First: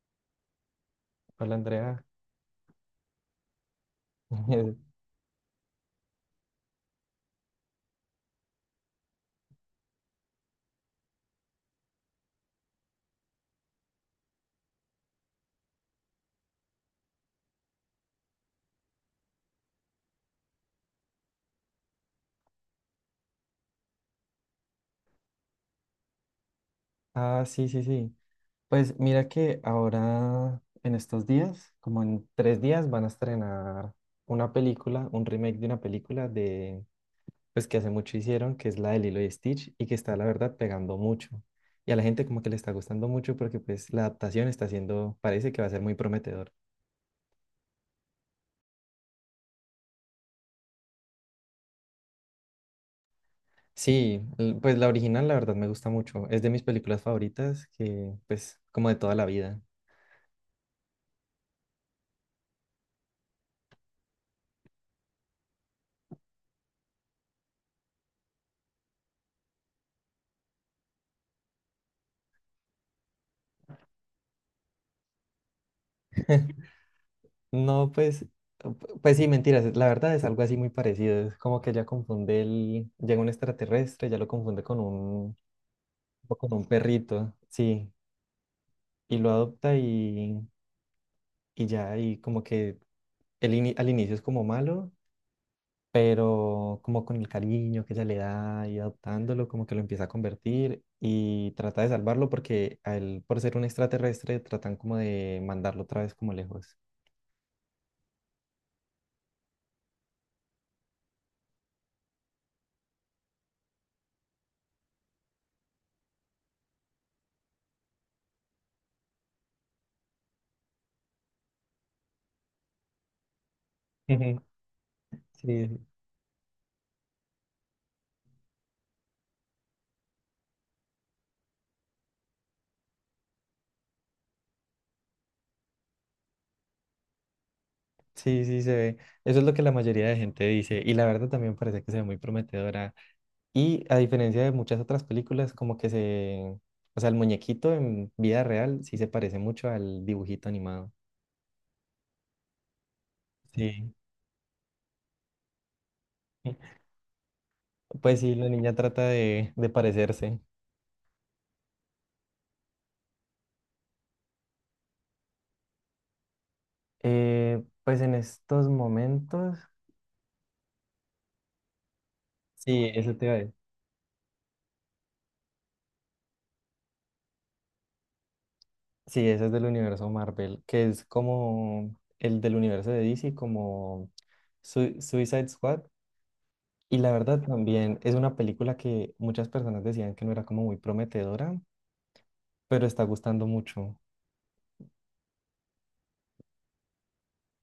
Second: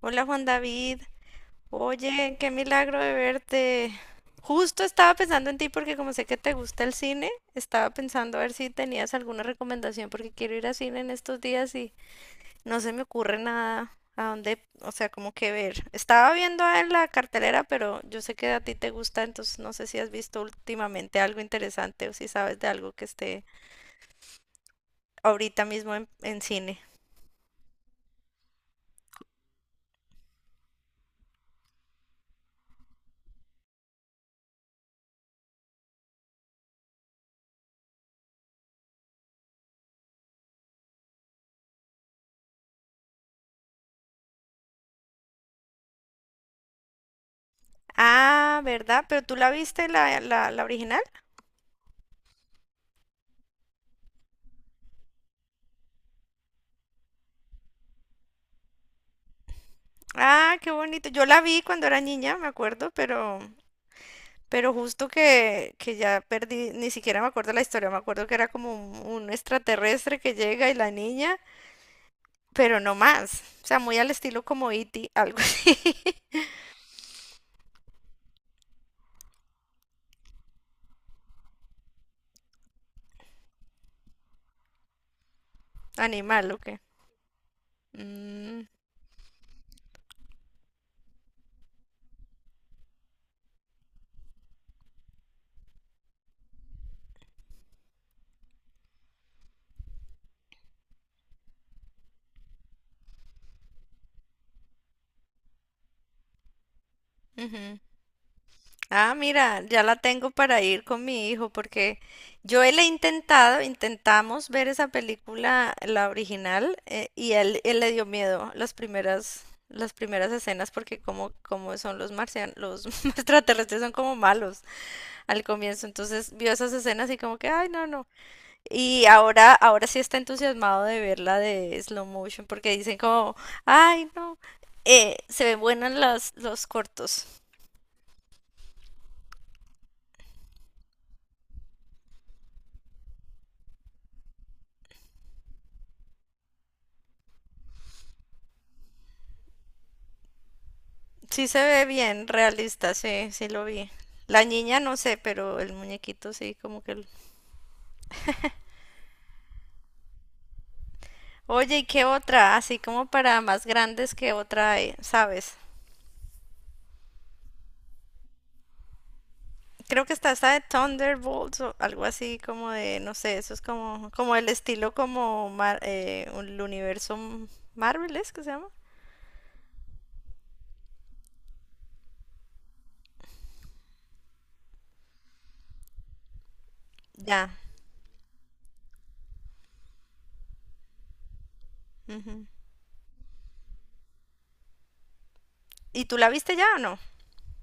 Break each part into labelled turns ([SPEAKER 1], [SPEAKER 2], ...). [SPEAKER 1] Hola Juan David,
[SPEAKER 2] Hola Andrea.
[SPEAKER 1] oye, qué milagro de verte. Justo estaba pensando en ti porque como sé que te gusta el cine, estaba pensando a ver si tenías alguna recomendación porque quiero ir al cine en estos días y no se me ocurre nada a dónde, o sea, como que ver. Estaba viendo en la cartelera, pero yo sé que a ti te gusta, entonces no sé si has visto últimamente algo interesante o si sabes de algo que esté ahorita mismo en cine.
[SPEAKER 2] Ah, sí, sí, sí. Pues mira que ahora en estos días, como en 3 días, van a estrenar una película, un remake de una película pues que hace mucho hicieron, que es la de Lilo y Stitch y que está la verdad pegando mucho. Y a la gente como que le está gustando mucho porque pues la adaptación está siendo, parece que va a ser muy prometedor.
[SPEAKER 1] Ah, ¿verdad? ¿Pero tú la viste la original?
[SPEAKER 2] Sí, pues la original la verdad me gusta mucho. Es de mis películas favoritas que pues como de toda la vida.
[SPEAKER 1] Ah, qué bonito. Yo la vi cuando era niña, me acuerdo, pero justo que ya perdí, ni siquiera me acuerdo la historia, me acuerdo que era como un extraterrestre que llega y la niña, pero no más. O sea, muy al estilo como E.T., algo así.
[SPEAKER 2] No, pues, sí, mentiras. La verdad es algo así muy parecido. Es como que ya confunde llega un extraterrestre, ya lo confunde o
[SPEAKER 1] Animal,
[SPEAKER 2] con
[SPEAKER 1] ¿o
[SPEAKER 2] un
[SPEAKER 1] qué?
[SPEAKER 2] perrito, sí,
[SPEAKER 1] Mm,
[SPEAKER 2] y lo adopta y ya, y como que al inicio es como malo, pero como con el cariño que ella le da y adoptándolo, como que lo empieza a convertir y trata de salvarlo porque a él, por ser un extraterrestre, tratan como de mandarlo otra vez como lejos.
[SPEAKER 1] ujú. Ah, mira, ya la tengo para ir con mi hijo porque yo él he intentado, intentamos ver esa película, la original, y él le dio miedo las primeras escenas porque como, como son los marcianos, los extraterrestres son como
[SPEAKER 2] Ujú.
[SPEAKER 1] malos al
[SPEAKER 2] Sí,
[SPEAKER 1] comienzo, entonces vio esas escenas y como que, ay, no, no. Y ahora, ahora sí está entusiasmado de verla de slow motion porque dicen como, ay, no, se ven buenas las, los cortos.
[SPEAKER 2] sí, sí, se ve. Eso es lo que la mayoría de gente dice. Y la verdad también parece que se ve muy prometedora. Y a diferencia de muchas otras películas, como que se... O sea, el muñequito en vida real sí se parece mucho al dibujito animado.
[SPEAKER 1] Sí se ve bien realista, sí, sí lo vi.
[SPEAKER 2] Sí.
[SPEAKER 1] La niña no sé, pero el muñequito sí, como que...
[SPEAKER 2] Pues sí, la niña trata de parecerse.
[SPEAKER 1] Oye, ¿y qué otra? Así como para más grandes, ¿qué otra hay? ¿Sabes?
[SPEAKER 2] Pues en estos momentos...
[SPEAKER 1] Creo que está esta de Thunderbolts o algo así como
[SPEAKER 2] Sí,
[SPEAKER 1] de, no
[SPEAKER 2] eso te iba
[SPEAKER 1] sé,
[SPEAKER 2] a
[SPEAKER 1] eso
[SPEAKER 2] decir.
[SPEAKER 1] es como, como el estilo como el universo Marvel, ¿es que se llama?
[SPEAKER 2] Sí, ese es del universo Marvel, que es como el del universo de DC, como Suicide Squad. Y la verdad
[SPEAKER 1] Ya.
[SPEAKER 2] también es una película que muchas personas decían que no era como muy prometedora,
[SPEAKER 1] Ujú.
[SPEAKER 2] pero está gustando mucho.
[SPEAKER 1] ¿Y tú la viste ya o no?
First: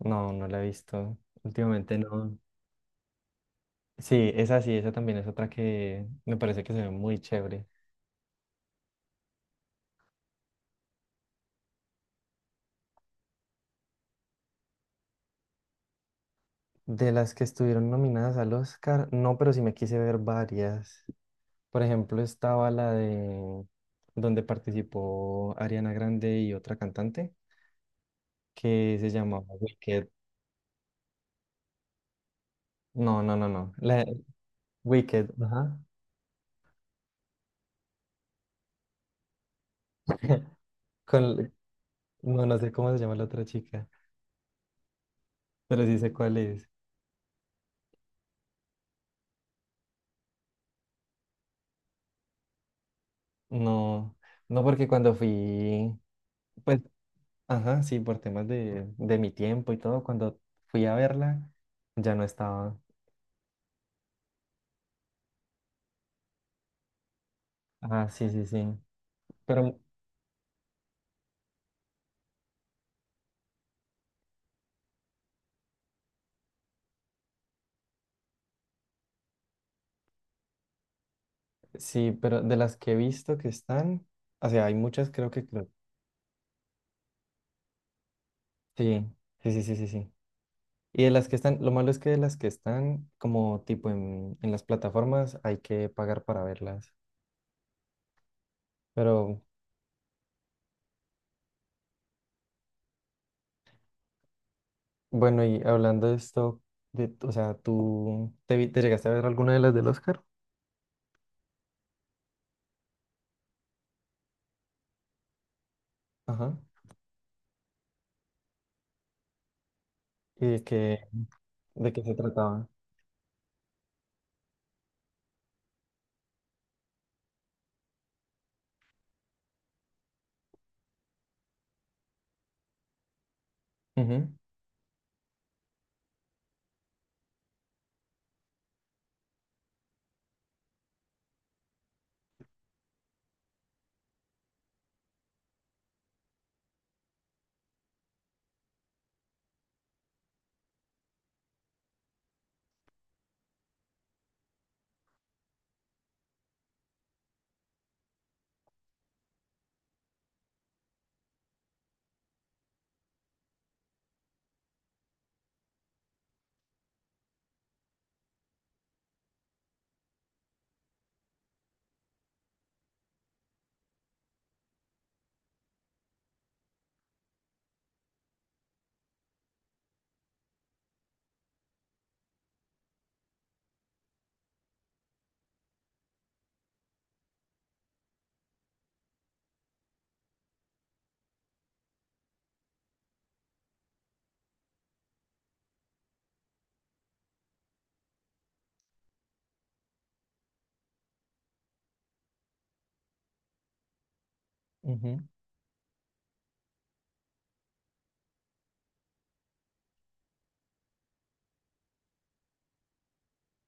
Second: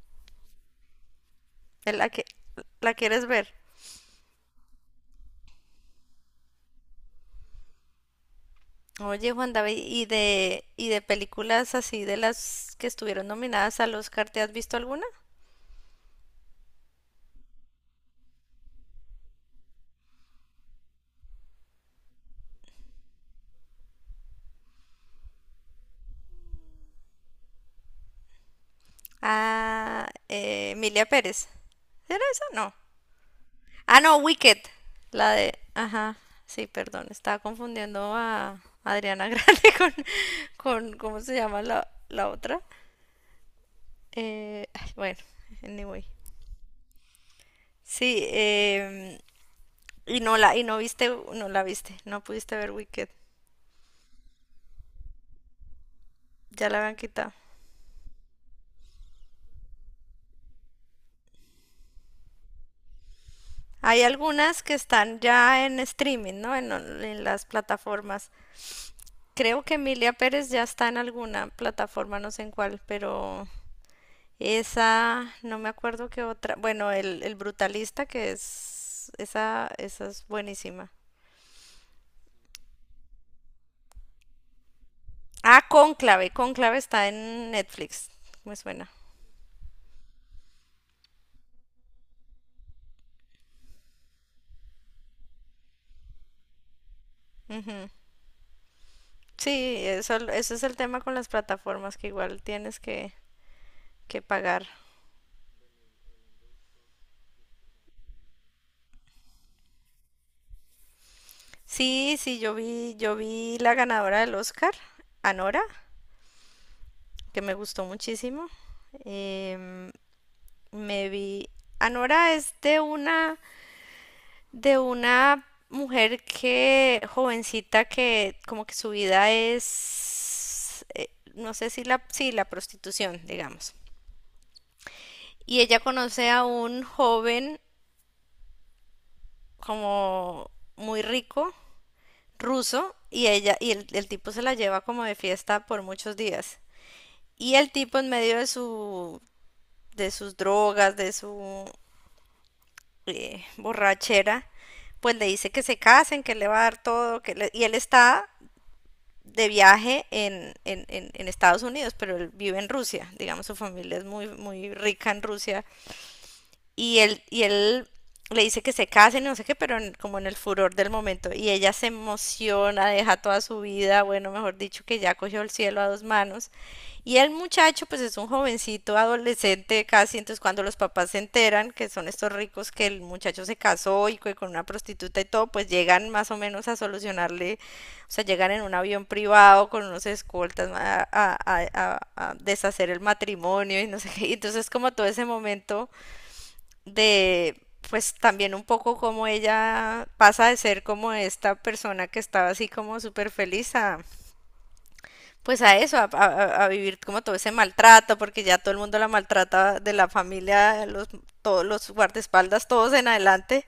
[SPEAKER 2] No, no la he visto. Últimamente
[SPEAKER 1] ¿La que
[SPEAKER 2] no.
[SPEAKER 1] la quieres ver?
[SPEAKER 2] Sí, esa también es otra que me parece que se ve muy chévere.
[SPEAKER 1] Oye, Juan David, ¿y y de películas así de las que estuvieron nominadas al Oscar, ¿te has visto alguna?
[SPEAKER 2] De las que estuvieron nominadas al Oscar, no, pero sí me quise ver varias. Por ejemplo, estaba la de donde participó Ariana Grande y otra cantante que se llamaba Wicked.
[SPEAKER 1] Ah, Emilia Pérez. ¿Era esa? No.
[SPEAKER 2] No, no, no, no.
[SPEAKER 1] Ah,
[SPEAKER 2] La
[SPEAKER 1] no, Wicked.
[SPEAKER 2] Wicked,
[SPEAKER 1] La de...
[SPEAKER 2] ajá.
[SPEAKER 1] Ajá, sí, perdón, estaba confundiendo a Adriana Grande con ¿cómo se
[SPEAKER 2] Con,
[SPEAKER 1] llama la
[SPEAKER 2] No, no
[SPEAKER 1] otra?
[SPEAKER 2] sé cómo se llama la otra chica,
[SPEAKER 1] Ay, bueno,
[SPEAKER 2] pero sí
[SPEAKER 1] anyway.
[SPEAKER 2] sé cuál es.
[SPEAKER 1] Sí, y y no viste, no la viste, no pudiste ver Wicked.
[SPEAKER 2] No, no porque cuando fui,
[SPEAKER 1] Ya
[SPEAKER 2] pues,
[SPEAKER 1] la habían quitado.
[SPEAKER 2] ajá, sí, por temas de, mi tiempo y todo, cuando fui a verla, ya no estaba.
[SPEAKER 1] Hay algunas que están ya en streaming, ¿no? En las
[SPEAKER 2] Ah, sí,
[SPEAKER 1] plataformas.
[SPEAKER 2] sí, sí.
[SPEAKER 1] Creo que
[SPEAKER 2] Pero
[SPEAKER 1] Emilia Pérez ya está en alguna plataforma, no sé en cuál, pero esa, no me acuerdo qué otra. Bueno, el Brutalista, que es, esa es buenísima.
[SPEAKER 2] sí, pero de las que he visto que están, o sea, hay muchas creo que
[SPEAKER 1] Ah,
[SPEAKER 2] creo.
[SPEAKER 1] Cónclave, Cónclave está en Netflix, me suena.
[SPEAKER 2] Sí, sí, sí, sí, sí, sí. Y de las que están, lo malo es que de las que están, como tipo en, las plataformas, hay que pagar para verlas.
[SPEAKER 1] Ujú.
[SPEAKER 2] Pero
[SPEAKER 1] Sí, eso es el tema con las plataformas, que igual tienes que pagar.
[SPEAKER 2] bueno, y hablando de esto, o sea, te llegaste a ver alguna de las del Oscar?
[SPEAKER 1] Sí, sí, yo vi la ganadora del Oscar, Anora,
[SPEAKER 2] Ajá.
[SPEAKER 1] que me gustó muchísimo. Em,
[SPEAKER 2] ¿Y de qué,
[SPEAKER 1] me vi.
[SPEAKER 2] de qué se
[SPEAKER 1] Anora es
[SPEAKER 2] trataba?
[SPEAKER 1] de una mujer que, jovencita, que como que su vida es, no sé si la, sí, la prostitución, digamos.
[SPEAKER 2] Ujú,
[SPEAKER 1] Y ella conoce a un joven como muy rico, ruso, y ella, y el tipo se la lleva como de fiesta por muchos días. Y el tipo en medio de su, de sus drogas, de su borrachera, pues le dice que se casen, que le va a dar todo, y él está de viaje en Estados Unidos, pero él vive en Rusia, digamos, su familia es muy, muy rica en Rusia y él le dice que se casen, no sé qué, pero como en el furor del momento. Y ella se emociona, deja toda su vida, bueno, mejor dicho, que ya cogió el cielo a dos manos. Y el muchacho, pues es un jovencito, adolescente casi, entonces cuando los papás se enteran que son estos ricos, que el muchacho se casó y que con una prostituta y todo, pues llegan más o menos a solucionarle, o sea, llegan en un avión privado con unos escoltas a deshacer el matrimonio y no sé qué. Y entonces como todo ese momento de, pues también un poco cómo ella pasa de ser como esta persona que estaba así como súper feliz a,
[SPEAKER 2] ujú,
[SPEAKER 1] pues a eso, a vivir como todo ese maltrato, porque ya todo el mundo la maltrata de la familia, los, todos los guardaespaldas, todos en adelante,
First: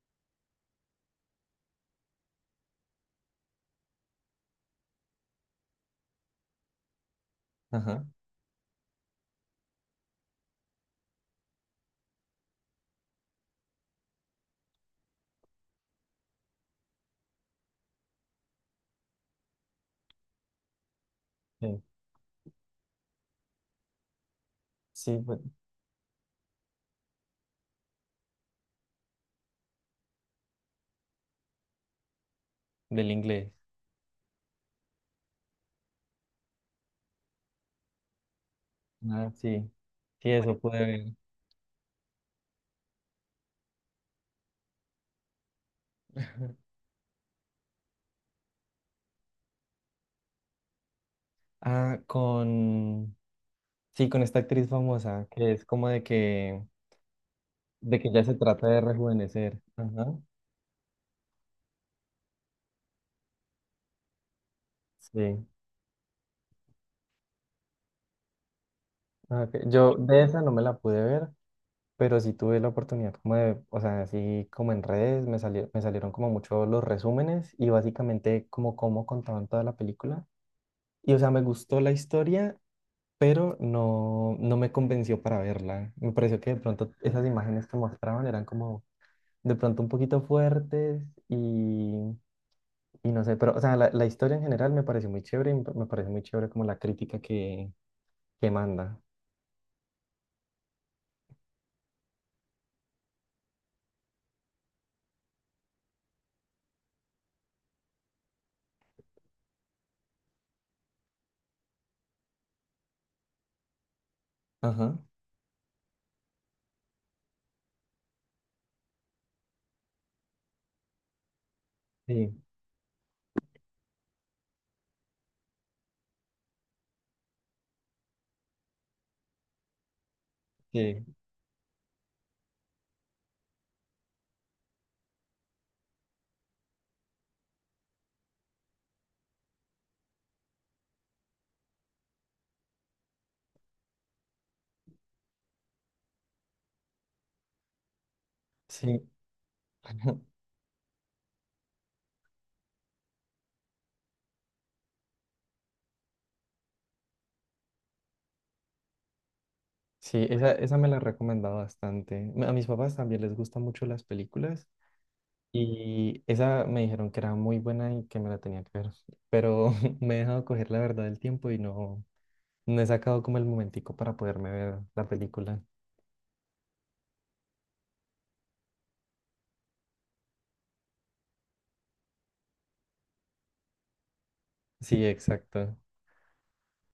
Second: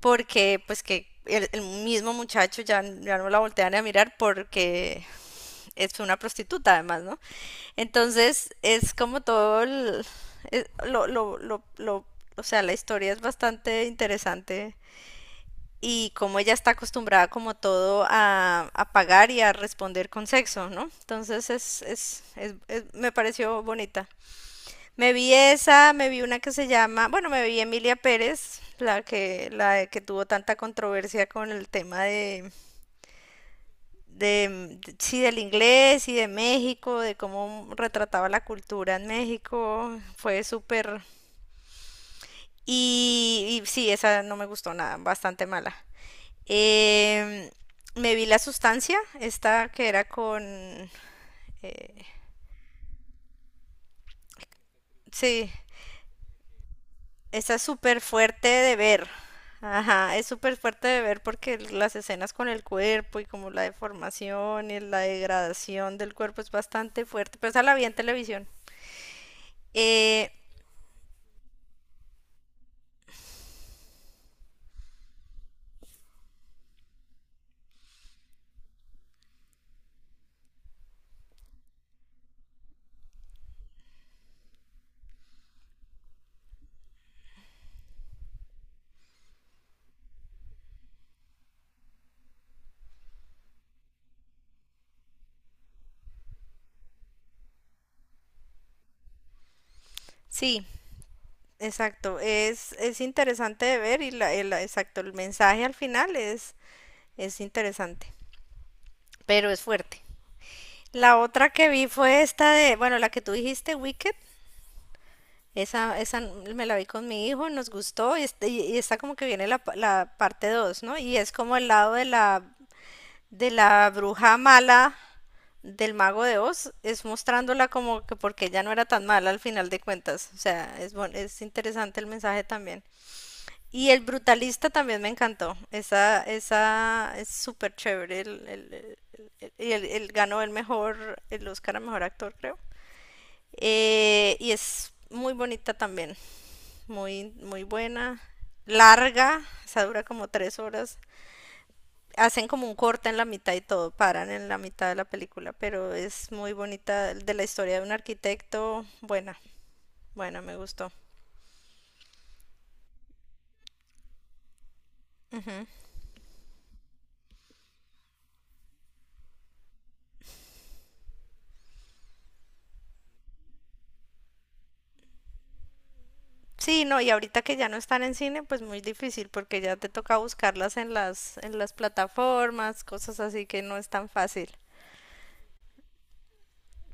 [SPEAKER 1] porque pues que el mismo muchacho ya, ya no la voltean a mirar porque es una prostituta además, ¿no?
[SPEAKER 2] ajá.
[SPEAKER 1] Entonces es como todo el, es- lo, lo, lo, lo- o sea, la historia es bastante interesante y como ella está acostumbrada como todo a pagar y a responder con sexo, ¿no? Entonces
[SPEAKER 2] Sí,
[SPEAKER 1] es, me pareció bonita. Me
[SPEAKER 2] sí,
[SPEAKER 1] vi esa, me vi una que se llama, bueno, me vi Emilia Pérez, la que tuvo tanta controversia con el tema de
[SPEAKER 2] del inglés.
[SPEAKER 1] de, de- sí, del inglés y de México, de cómo retrataba la cultura en
[SPEAKER 2] Ah, sí.
[SPEAKER 1] México,
[SPEAKER 2] Sí,
[SPEAKER 1] fue
[SPEAKER 2] eso pude
[SPEAKER 1] súper...
[SPEAKER 2] ver.
[SPEAKER 1] Y, y sí, esa no me gustó nada, bastante mala. Em, me vi La Sustancia, esta que era con... eh,
[SPEAKER 2] Ah, Sí, con esta actriz famosa,
[SPEAKER 1] sí,
[SPEAKER 2] que es como de que,
[SPEAKER 1] esta es
[SPEAKER 2] de
[SPEAKER 1] súper
[SPEAKER 2] que ya se
[SPEAKER 1] fuerte
[SPEAKER 2] trata
[SPEAKER 1] de
[SPEAKER 2] de
[SPEAKER 1] ver.
[SPEAKER 2] rejuvenecer. Ajá.
[SPEAKER 1] Ajá, es súper fuerte de ver porque las escenas con el cuerpo y como la deformación y la
[SPEAKER 2] Sí.
[SPEAKER 1] degradación del cuerpo es bastante fuerte, pero esa la vi en televisión.
[SPEAKER 2] Ah, ok. Yo de
[SPEAKER 1] Eh,
[SPEAKER 2] esa no me la pude ver, pero sí tuve la oportunidad como de, o sea, así como en redes, me salieron como mucho los resúmenes y básicamente como cómo contaban toda la película. Y o sea, me gustó la historia, pero no, no me convenció para verla. Me pareció que de pronto esas imágenes que mostraban eran como de pronto un poquito fuertes y, y, no sé, pero o sea, la historia en general me pareció muy chévere y me pareció muy chévere como la crítica que, manda.
[SPEAKER 1] sí, Exacto, es interesante de ver y exacto, el mensaje al final es interesante, pero es fuerte. La otra que vi fue esta de, bueno, la que tú dijiste, Wicked,
[SPEAKER 2] Ajá.
[SPEAKER 1] esa me la vi con mi hijo, nos gustó y, y está como que viene la parte 2, ¿no? Y es como el lado de
[SPEAKER 2] Sí,
[SPEAKER 1] de la bruja mala del mago de Oz, es mostrándola como que porque ella no era tan mala al final de cuentas, o sea,
[SPEAKER 2] sí,
[SPEAKER 1] es interesante el mensaje también. Y el brutalista también me encantó. Esa es súper chévere. El ganó el mejor, el Oscar a mejor actor, creo. Y es muy bonita también. Muy, muy buena.
[SPEAKER 2] sí.
[SPEAKER 1] Larga. Esa dura como tres horas. Hacen como un corte en la mitad y todo. Paran en la mitad de la película. Pero es muy bonita. De la historia de un arquitecto. Buena.
[SPEAKER 2] Sí,
[SPEAKER 1] Buena,
[SPEAKER 2] esa,
[SPEAKER 1] me
[SPEAKER 2] esa me
[SPEAKER 1] gustó.
[SPEAKER 2] la he recomendado bastante. A mis papás también les gustan mucho las películas y esa me dijeron que era muy buena y que me la tenía que ver, pero me he dejado coger la verdad del tiempo y no, no he sacado como el momentico para poderme ver la película.
[SPEAKER 1] Sí, no, y ahorita que ya no están en cine, pues muy difícil porque ya te toca buscarlas en las plataformas, cosas así que no es tan fácil.
[SPEAKER 2] Sí, exacto.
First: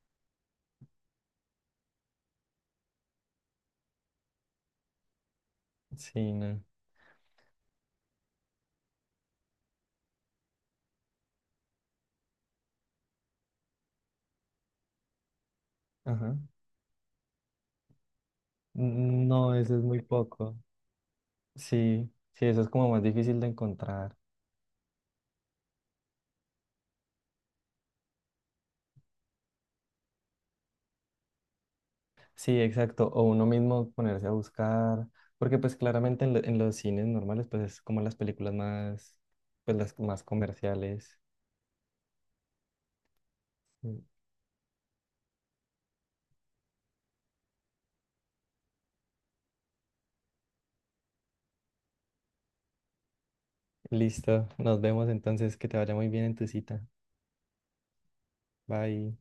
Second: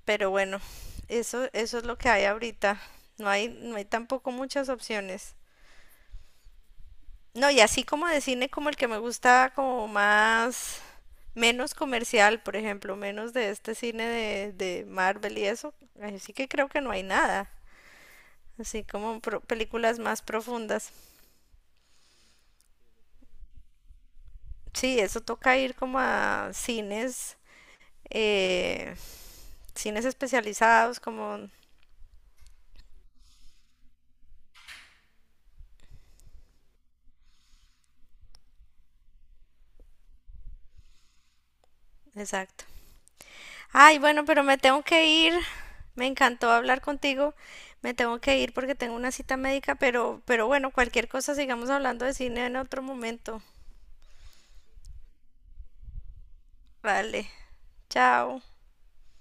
[SPEAKER 1] Pero bueno, eso es lo que hay ahorita. No hay tampoco muchas opciones.
[SPEAKER 2] Sí, no.
[SPEAKER 1] No, y así como de cine como el que me gusta como más menos comercial, por ejemplo, menos de este cine de Marvel y eso, ahí sí
[SPEAKER 2] Ajá.
[SPEAKER 1] que creo que no hay nada. Así como
[SPEAKER 2] No, eso es muy
[SPEAKER 1] películas más
[SPEAKER 2] poco.
[SPEAKER 1] profundas.
[SPEAKER 2] Sí, sí, eso es como más difícil de encontrar.
[SPEAKER 1] Sí, eso toca ir como a cines eh, cines especializados, como...
[SPEAKER 2] Sí, exacto. O uno mismo ponerse a buscar, porque pues claramente en los cines normales, pues es como las películas más, pues las más comerciales.
[SPEAKER 1] Exacto. Ay,
[SPEAKER 2] Mm.
[SPEAKER 1] bueno, pero me tengo que ir. Me encantó hablar contigo. Me tengo que ir porque tengo una cita médica, pero bueno, cualquier cosa sigamos hablando de cine en otro momento.
[SPEAKER 2] Listo, nos vemos entonces, que te vaya muy bien en tu cita.
[SPEAKER 1] Vale, chao.
[SPEAKER 2] Bye.